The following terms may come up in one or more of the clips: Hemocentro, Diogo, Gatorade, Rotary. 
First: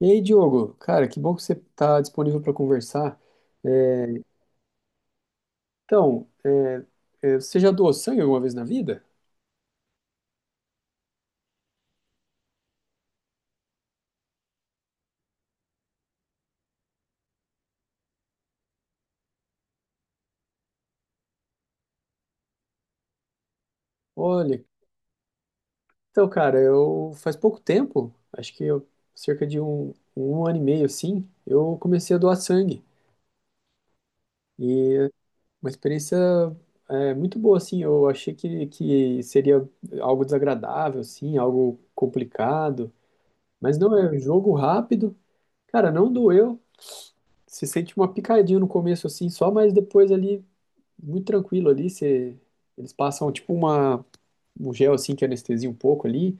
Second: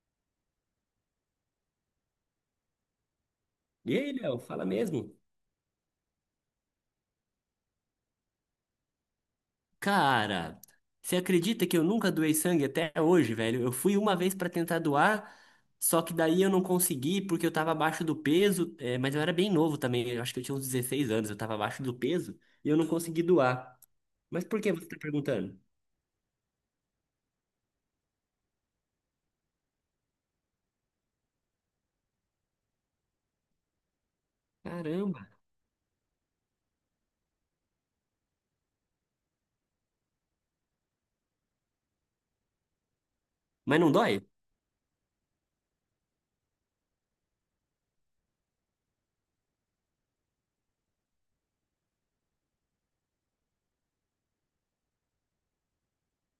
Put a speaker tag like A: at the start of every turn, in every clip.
A: E aí, Diogo, cara, que bom que você está disponível para conversar.
B: E
A: É,
B: aí, Léo, fala mesmo?
A: então, você já doou sangue alguma vez na vida?
B: Cara, você acredita que eu nunca doei sangue até hoje, velho? Eu fui uma vez pra tentar doar, só que daí eu não consegui porque eu tava abaixo do peso, é, mas eu era bem novo também, eu acho que eu tinha uns 16 anos, eu tava abaixo do peso e eu não consegui doar. Mas
A: Olha,
B: por que você tá perguntando?
A: então, cara, eu faz pouco tempo, acho que cerca de um ano e meio, assim, eu comecei a doar sangue. E é
B: Caramba!
A: uma experiência, muito boa, assim. Eu achei que seria algo desagradável, assim, algo complicado. Mas
B: Mas não
A: não, é um
B: dói?
A: jogo rápido. Cara, não doeu. Se sente uma picadinha no começo, assim, só, mas depois ali muito tranquilo ali. Eles passam tipo um gel assim que anestesia um pouco ali.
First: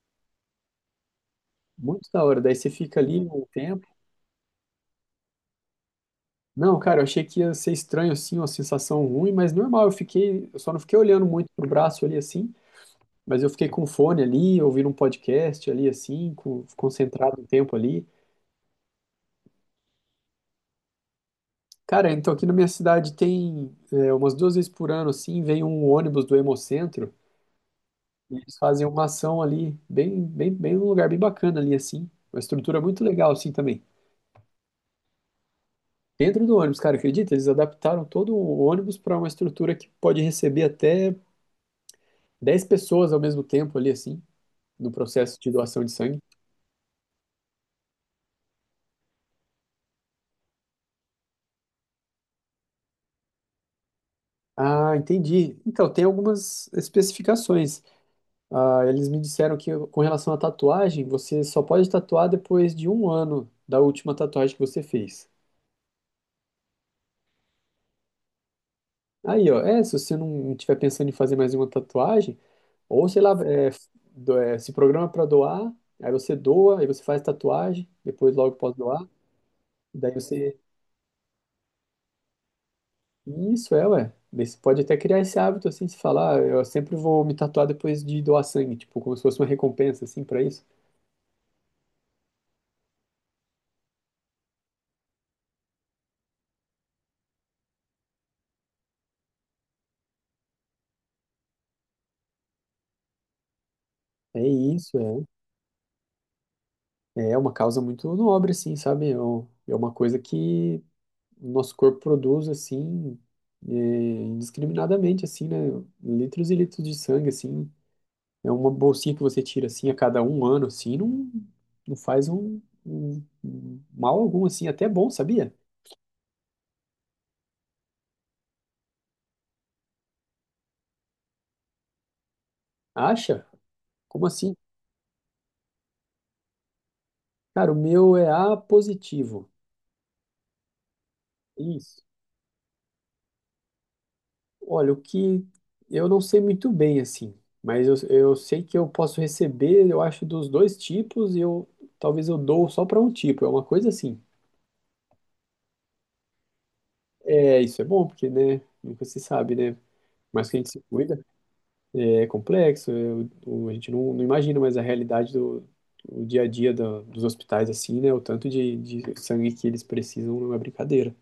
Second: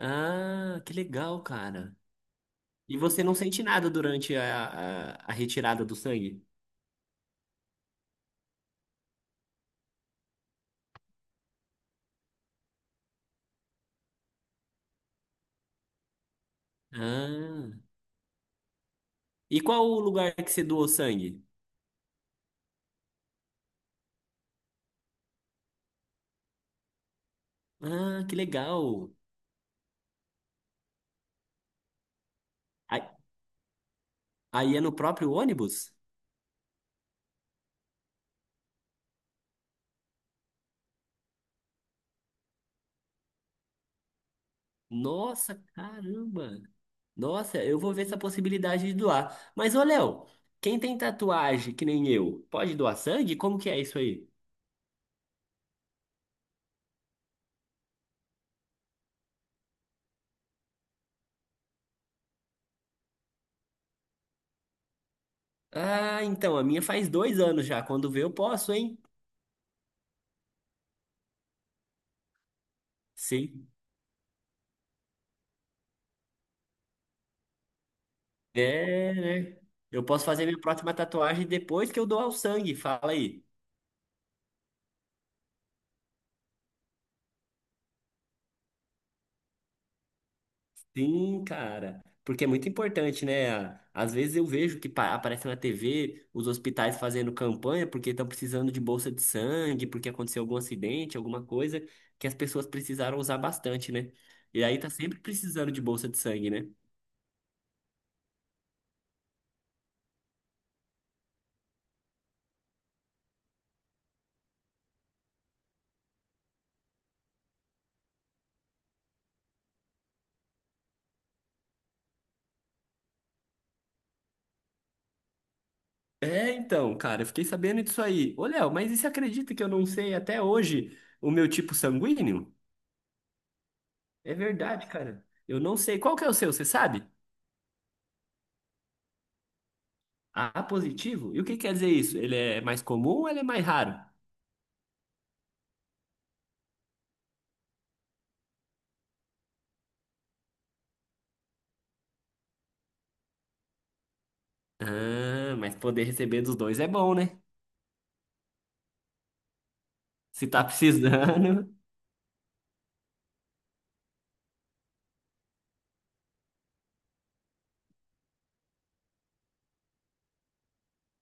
B: Ah, que legal, cara.
A: Muito da hora. Daí você
B: E
A: fica ali
B: você não
A: um
B: sente
A: tempo.
B: nada durante a retirada do sangue?
A: Não, cara, eu achei que ia ser estranho assim, uma sensação ruim, mas normal. Eu só não fiquei olhando muito pro braço ali assim, mas eu fiquei com o fone ali, ouvindo um podcast ali assim, concentrado um
B: Ah.
A: tempo ali.
B: E qual o lugar que você doou sangue?
A: Cara, então aqui na minha cidade tem, umas duas vezes por ano assim, vem um ônibus do Hemocentro.
B: Ah, que
A: Eles fazem uma
B: legal.
A: ação ali, bem, bem, bem num lugar bem bacana ali, assim. Uma estrutura muito
B: Aí
A: legal, assim, também.
B: aí é no próprio ônibus?
A: Dentro do ônibus, cara, acredita? Eles adaptaram todo o ônibus para uma estrutura que pode receber até 10 pessoas ao mesmo tempo ali, assim, no processo de
B: Nossa,
A: doação de sangue.
B: caramba! Nossa, eu vou ver essa possibilidade de doar. Mas, ô Léo, quem tem tatuagem que nem eu, pode doar sangue? Como que é isso aí?
A: Ah, entendi. Então, tem algumas especificações. Ah, eles me disseram que com relação à tatuagem, você só pode tatuar depois de um ano da última tatuagem que você fez.
B: Ah, então, a minha faz 2 anos já. Quando vê, eu posso, hein?
A: Aí, ó, se você não estiver pensando em fazer mais uma tatuagem, ou, sei lá,
B: Sim.
A: se programa para doar, aí você doa, aí você faz tatuagem, depois logo pode doar.
B: É, né? Eu
A: Daí
B: posso fazer
A: você.
B: minha próxima tatuagem depois que eu doar o sangue. Fala aí.
A: Isso é, ué. Daí você pode até criar esse hábito, assim, de falar, "Ah, eu sempre vou me tatuar depois de doar sangue, tipo, como se fosse uma recompensa, assim, para isso.
B: Sim, cara, porque é muito importante, né? Às vezes eu vejo que aparece na TV os hospitais fazendo campanha porque estão precisando de bolsa de sangue, porque aconteceu algum acidente, alguma coisa que as pessoas precisaram usar bastante, né?
A: É
B: E aí tá
A: isso,
B: sempre
A: é.
B: precisando de bolsa de sangue, né?
A: É uma causa muito nobre, assim, sabe? É uma coisa que o nosso corpo produz, assim, indiscriminadamente, assim, né? Litros e litros de sangue, assim. É uma bolsinha que você tira assim a cada um ano, assim, não faz um mal algum, assim, até bom, sabia?
B: É, então, cara, eu fiquei sabendo disso aí. Ô, Léo, mas e você acredita que eu não sei até hoje o meu tipo sanguíneo?
A: Acha? Como
B: É
A: assim?
B: verdade, cara. Eu não sei. Qual que é o seu, você sabe?
A: Cara, o meu é A positivo.
B: A positivo? E o que quer dizer
A: Isso.
B: isso? Ele é mais comum ou ele é mais raro?
A: Olha, o que eu não sei muito bem, assim, mas eu sei que eu posso receber, eu acho, dos dois tipos, e eu talvez eu dou só para um tipo, é uma coisa assim.
B: Ah, mas poder receber dos dois é bom, né?
A: É, isso é bom, porque, né, nunca se sabe, né?
B: Se
A: Mas que a
B: tá
A: gente se cuida.
B: precisando.
A: É complexo, a gente não imagina, mais a realidade do o dia a dia dos hospitais, assim, né? O tanto de sangue que eles precisam não é brincadeira.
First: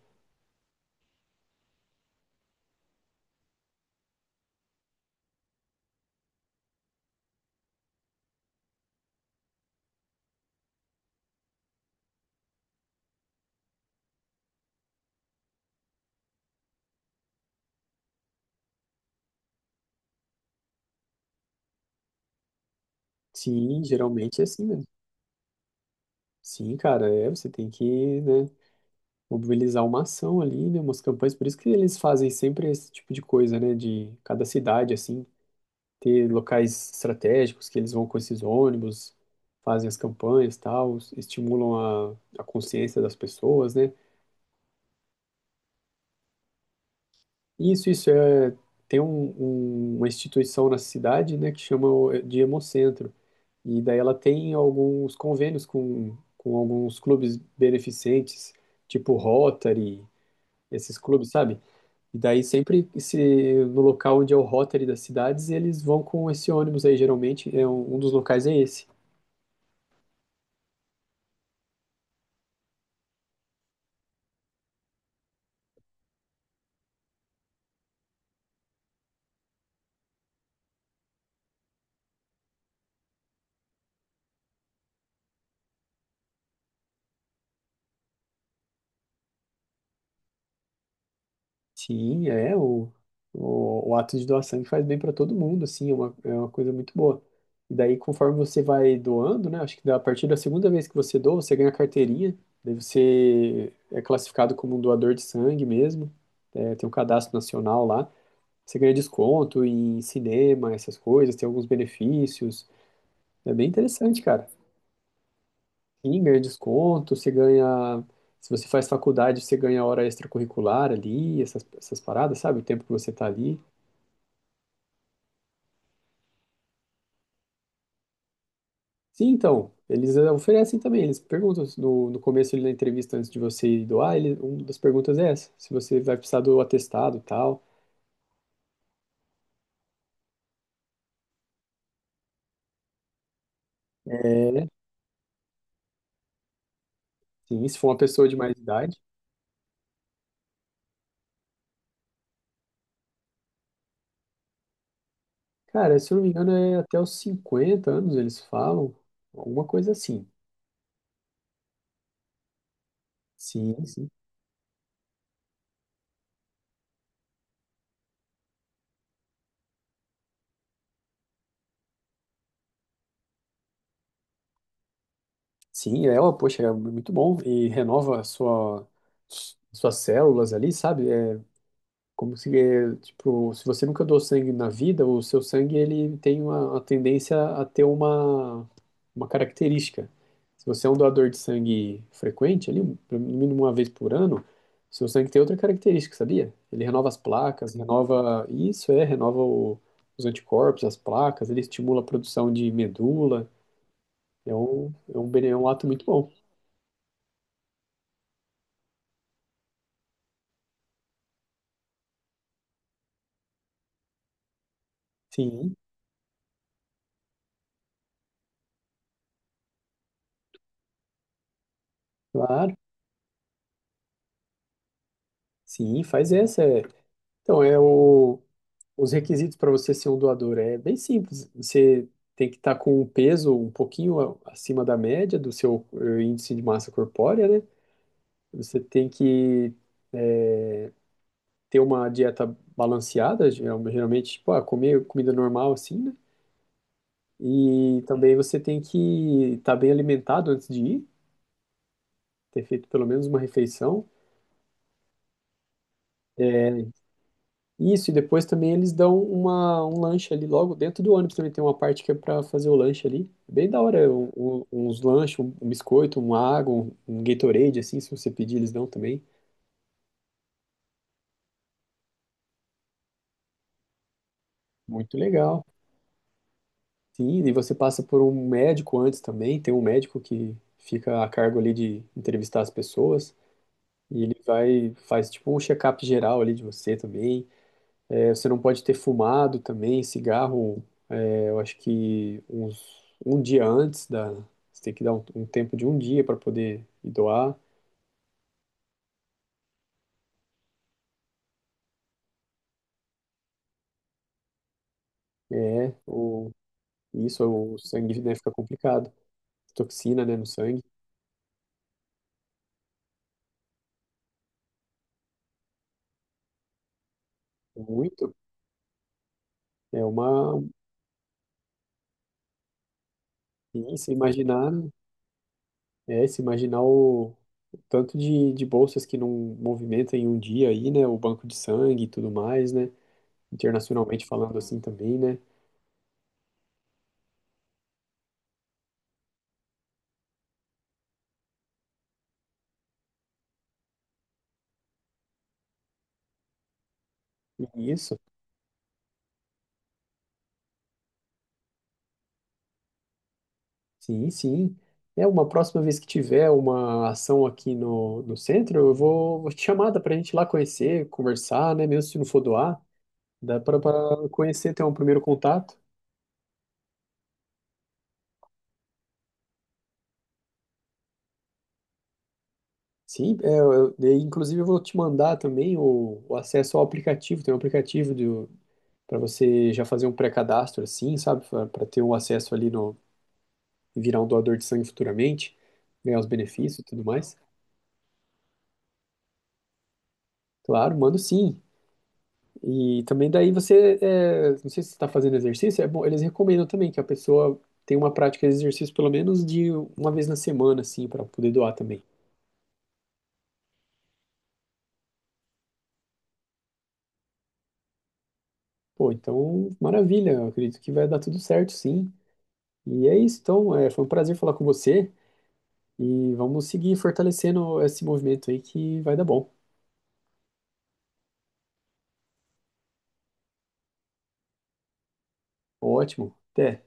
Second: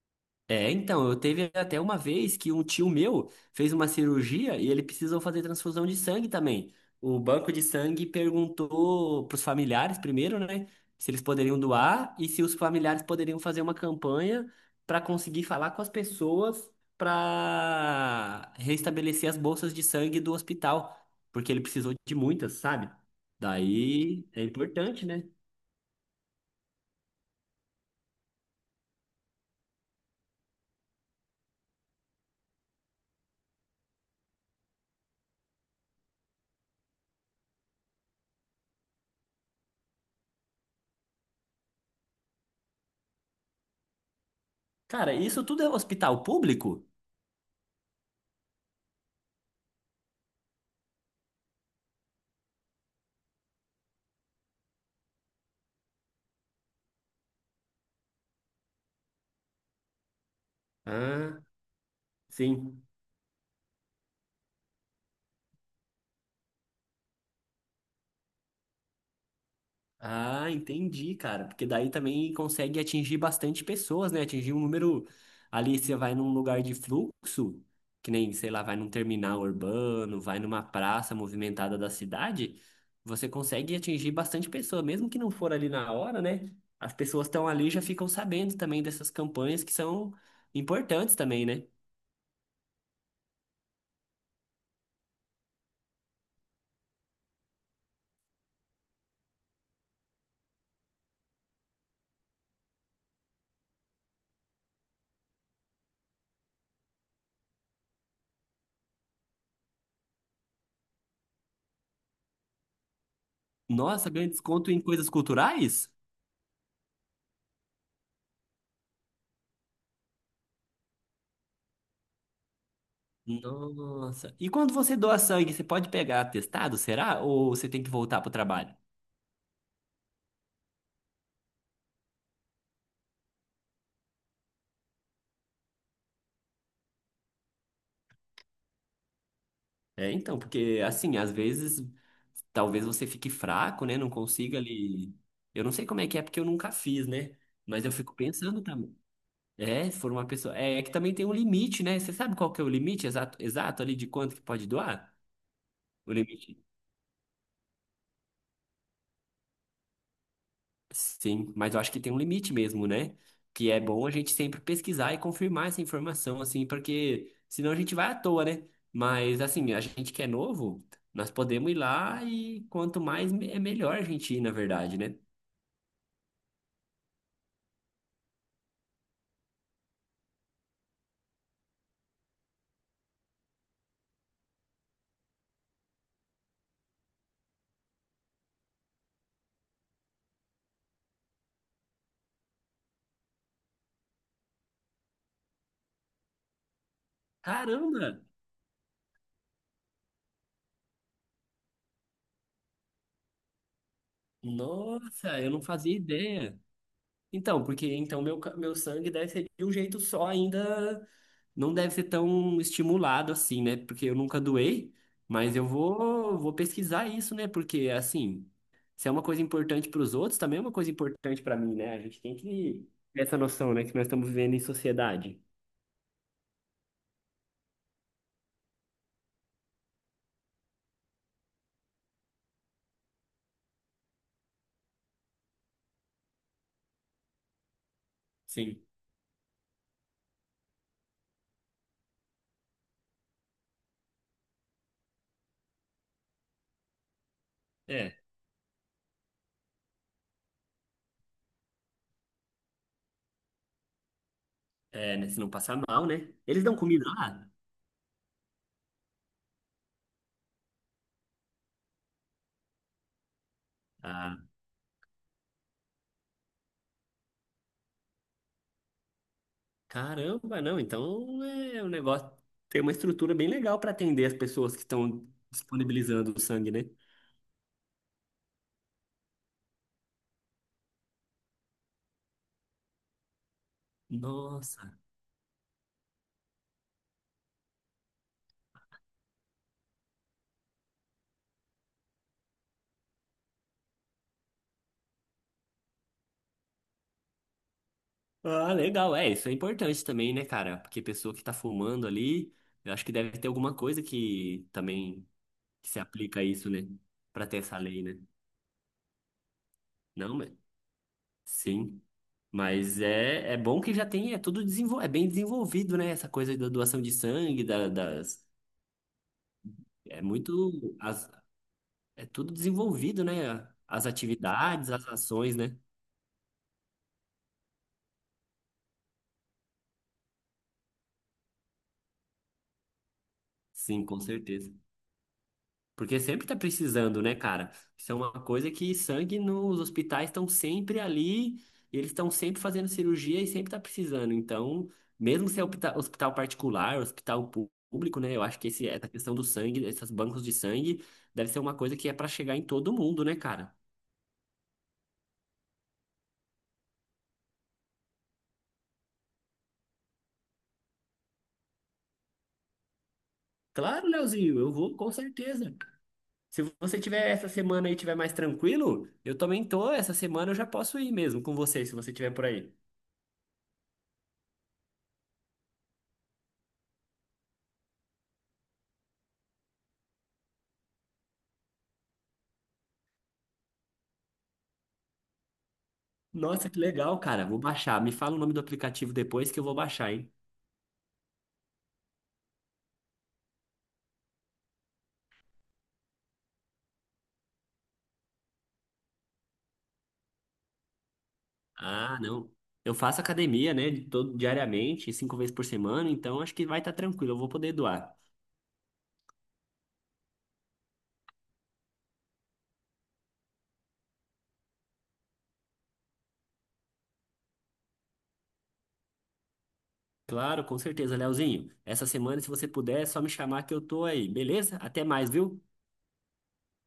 B: É, então, eu teve até uma vez que um tio meu fez uma cirurgia e ele precisou fazer transfusão de sangue também. O banco de sangue perguntou pros familiares primeiro, né, se eles poderiam doar e se os familiares poderiam fazer uma campanha para conseguir falar com as pessoas para restabelecer as bolsas de sangue do hospital, porque ele precisou de muitas, sabe?
A: Sim,
B: Daí
A: geralmente é
B: é
A: assim mesmo.
B: importante, né?
A: Sim, cara, você tem que, né, mobilizar uma ação ali, né, umas campanhas. Por isso que eles fazem sempre esse tipo de coisa, né, de cada cidade, assim, ter locais estratégicos que eles vão com esses ônibus, fazem as campanhas, tal, estimulam a consciência das pessoas, né.
B: Cara, isso tudo é hospital público?
A: Isso é. Tem uma instituição na cidade, né, que chama de Hemocentro. E daí ela tem alguns convênios com alguns clubes beneficentes, tipo Rotary, esses clubes,
B: Ah,
A: sabe? E daí
B: sim.
A: sempre se no local onde é o Rotary das cidades, eles vão com esse ônibus aí, geralmente, é um dos locais é esse.
B: Ah, entendi, cara. Porque daí também consegue atingir bastante pessoas, né? Atingir um número. Ali você vai num lugar de fluxo, que nem, sei lá, vai num terminal urbano, vai numa praça movimentada da cidade, você consegue atingir bastante pessoa, mesmo que não for ali na hora, né? As pessoas estão ali e já ficam sabendo também dessas campanhas que são importantes também, né?
A: Sim, o ato de doar sangue faz bem para todo mundo, assim, é uma coisa muito boa. E daí, conforme você vai doando, né, acho que a partir da segunda vez que você doa, você ganha a carteirinha, daí você é classificado como um doador de sangue mesmo, tem um cadastro nacional lá, você ganha desconto em cinema, essas coisas, tem alguns benefícios, é bem
B: Nossa,
A: interessante,
B: ganha
A: cara.
B: desconto em coisas culturais?
A: Sim, ganha desconto, você ganha... Se você faz faculdade, você ganha hora extracurricular ali, essas paradas, sabe? O tempo que você tá ali.
B: Nossa. E quando você doa sangue, você pode pegar atestado, será? Ou você tem que voltar pro trabalho?
A: Sim, então, eles oferecem também, eles perguntam se no começo ali na entrevista, antes de você ir doar, uma das perguntas é essa, se você vai precisar do atestado e tal.
B: É, então, porque assim, às vezes talvez você fique fraco, né? Não
A: É,
B: consiga
A: né?
B: ali. Eu não sei como é que é, porque eu nunca fiz, né?
A: Sim, se
B: Mas
A: for
B: eu
A: uma
B: fico
A: pessoa de mais
B: pensando também.
A: idade.
B: É, se for uma pessoa. É, é que também tem um limite, né? Você sabe qual que é o limite exato, exato ali de quanto que pode doar?
A: Cara, se
B: O
A: eu não me engano,
B: limite.
A: é até os 50 anos eles falam, alguma coisa assim.
B: Sim, mas eu acho que tem um limite mesmo, né? Que é
A: Sim,
B: bom
A: sim.
B: a gente sempre pesquisar e confirmar essa informação, assim, porque senão a gente vai à toa, né? Mas, assim, a gente que é novo, nós podemos ir lá e quanto mais é melhor a gente ir, na verdade, né?
A: Sim, ó, poxa, é muito bom, e renova suas células ali, sabe? Como se, tipo, se você nunca doou sangue na vida, o seu sangue ele tem uma tendência a ter uma característica. Se você é um doador de sangue frequente, ali, pelo mínimo uma vez por ano, seu sangue tem outra característica, sabia? Ele renova as placas,
B: Caramba!
A: renova isso, renova os anticorpos, as placas, ele estimula a produção de medula.
B: Nossa, eu
A: É
B: não
A: um ato
B: fazia
A: muito bom.
B: ideia. Então, porque então meu, meu sangue deve ser de um jeito só ainda não deve ser tão estimulado assim, né? Porque eu nunca doei, mas eu
A: Sim,
B: vou pesquisar isso, né? Porque, assim, se é uma coisa importante para os outros, também é uma coisa importante para mim, né? A gente tem
A: claro.
B: que ter essa noção, né? Que nós estamos vivendo em sociedade.
A: Sim, faz essa. É. Então, é o. Os requisitos para você ser um doador é bem simples. Você tem que estar com um peso um pouquinho acima da média do seu índice de massa corpórea, né? Você
B: Sim.
A: tem que ter uma dieta balanceada, geralmente, tipo, comer comida normal assim, né? E
B: É,
A: também você tem que estar bem alimentado antes de ir, ter feito pelo menos uma refeição.
B: é, né? Se não passar mal, né? Eles dão comida lá?
A: Isso, e depois também eles dão um lanche ali logo dentro do ônibus também. Tem uma parte que é pra fazer o lanche ali. É bem da hora,
B: Ah,
A: uns lanches, um biscoito, uma água, um Gatorade, assim, se você pedir, eles dão também.
B: caramba, não. Então é um negócio. Tem uma estrutura bem legal para atender as pessoas que
A: Muito
B: estão
A: legal.
B: disponibilizando o sangue, né?
A: Sim, e você passa por um médico antes também. Tem um médico que fica a cargo ali de entrevistar as pessoas. E
B: Nossa.
A: faz tipo um check-up geral ali de você também. É, você não pode ter fumado também, cigarro. Eu acho que um dia antes da. Você tem que dar um tempo de um dia para poder ir doar.
B: Ah, legal. É, isso é importante também, né, cara? Porque pessoa que tá fumando ali, eu acho que deve ter alguma coisa que também que
A: É,
B: se aplica a
A: o,
B: isso, né?
A: isso,
B: Pra ter
A: o
B: essa lei,
A: sangue,
B: né?
A: né, fica complicado. Toxina,
B: Não,
A: né, no
B: mas
A: sangue,
B: sim. Mas é bom que já tem, é bem desenvolvido, né? Essa coisa da doação de sangue, da-
A: muito.
B: das.
A: É
B: É
A: uma.
B: muito. É tudo desenvolvido, né?
A: E
B: As
A: se imaginar,
B: atividades, as ações, né?
A: Se imaginar o tanto de bolsas que não movimentam em um dia aí, né? O banco de sangue e tudo mais, né?
B: Sim, com
A: Internacionalmente falando
B: certeza.
A: assim também, né?
B: Porque sempre tá precisando, né, cara? Isso é uma coisa que sangue nos hospitais estão sempre ali, e eles estão sempre fazendo cirurgia e sempre tá precisando. Então, mesmo se é hospital particular, hospital pú-
A: E isso.
B: público, né? Eu acho que esse, essa questão do sangue, esses bancos de sangue, deve ser uma coisa que é para chegar em todo mundo, né, cara?
A: Sim, sim. É, uma próxima vez que tiver uma ação aqui no centro, vou te chamar, dá pra gente ir lá conhecer, conversar, né? Mesmo se não for doar, dá pra,
B: Claro,
A: pra
B: Leozinho, eu
A: conhecer, ter um
B: vou com
A: primeiro
B: certeza.
A: contato.
B: Se você tiver essa semana aí, tiver mais tranquilo, eu também tô. Essa semana eu já posso ir mesmo com você, se você tiver por aí.
A: Sim, e, inclusive eu vou te mandar também o acesso ao aplicativo, tem um aplicativo do, para você já fazer um pré-cadastro assim, sabe? Para ter um acesso ali no, virar um doador de sangue futuramente, ganhar os
B: Nossa, que
A: benefícios e tudo
B: legal,
A: mais.
B: cara. Vou baixar. Me fala o nome do aplicativo depois que eu vou baixar, hein?
A: Claro, mando sim. E também daí não sei se você está fazendo exercício, é bom, eles recomendam também que a pessoa tenha uma prática de exercício pelo menos de uma vez na semana, assim, para poder doar também.
B: Ah, não. Eu faço academia, né, de todo, diariamente, 5 vezes por semana, então acho que vai estar tranquilo, eu vou poder doar.
A: Pô, então, maravilha, eu acredito que vai dar tudo certo, sim. E é isso, então, foi um prazer falar com você e vamos seguir fortalecendo esse movimento aí que vai dar bom.
B: Claro, com certeza, Leozinho. Essa semana, se você puder, é só me chamar que eu tô aí, beleza? Até mais, viu?
A: Ótimo, até.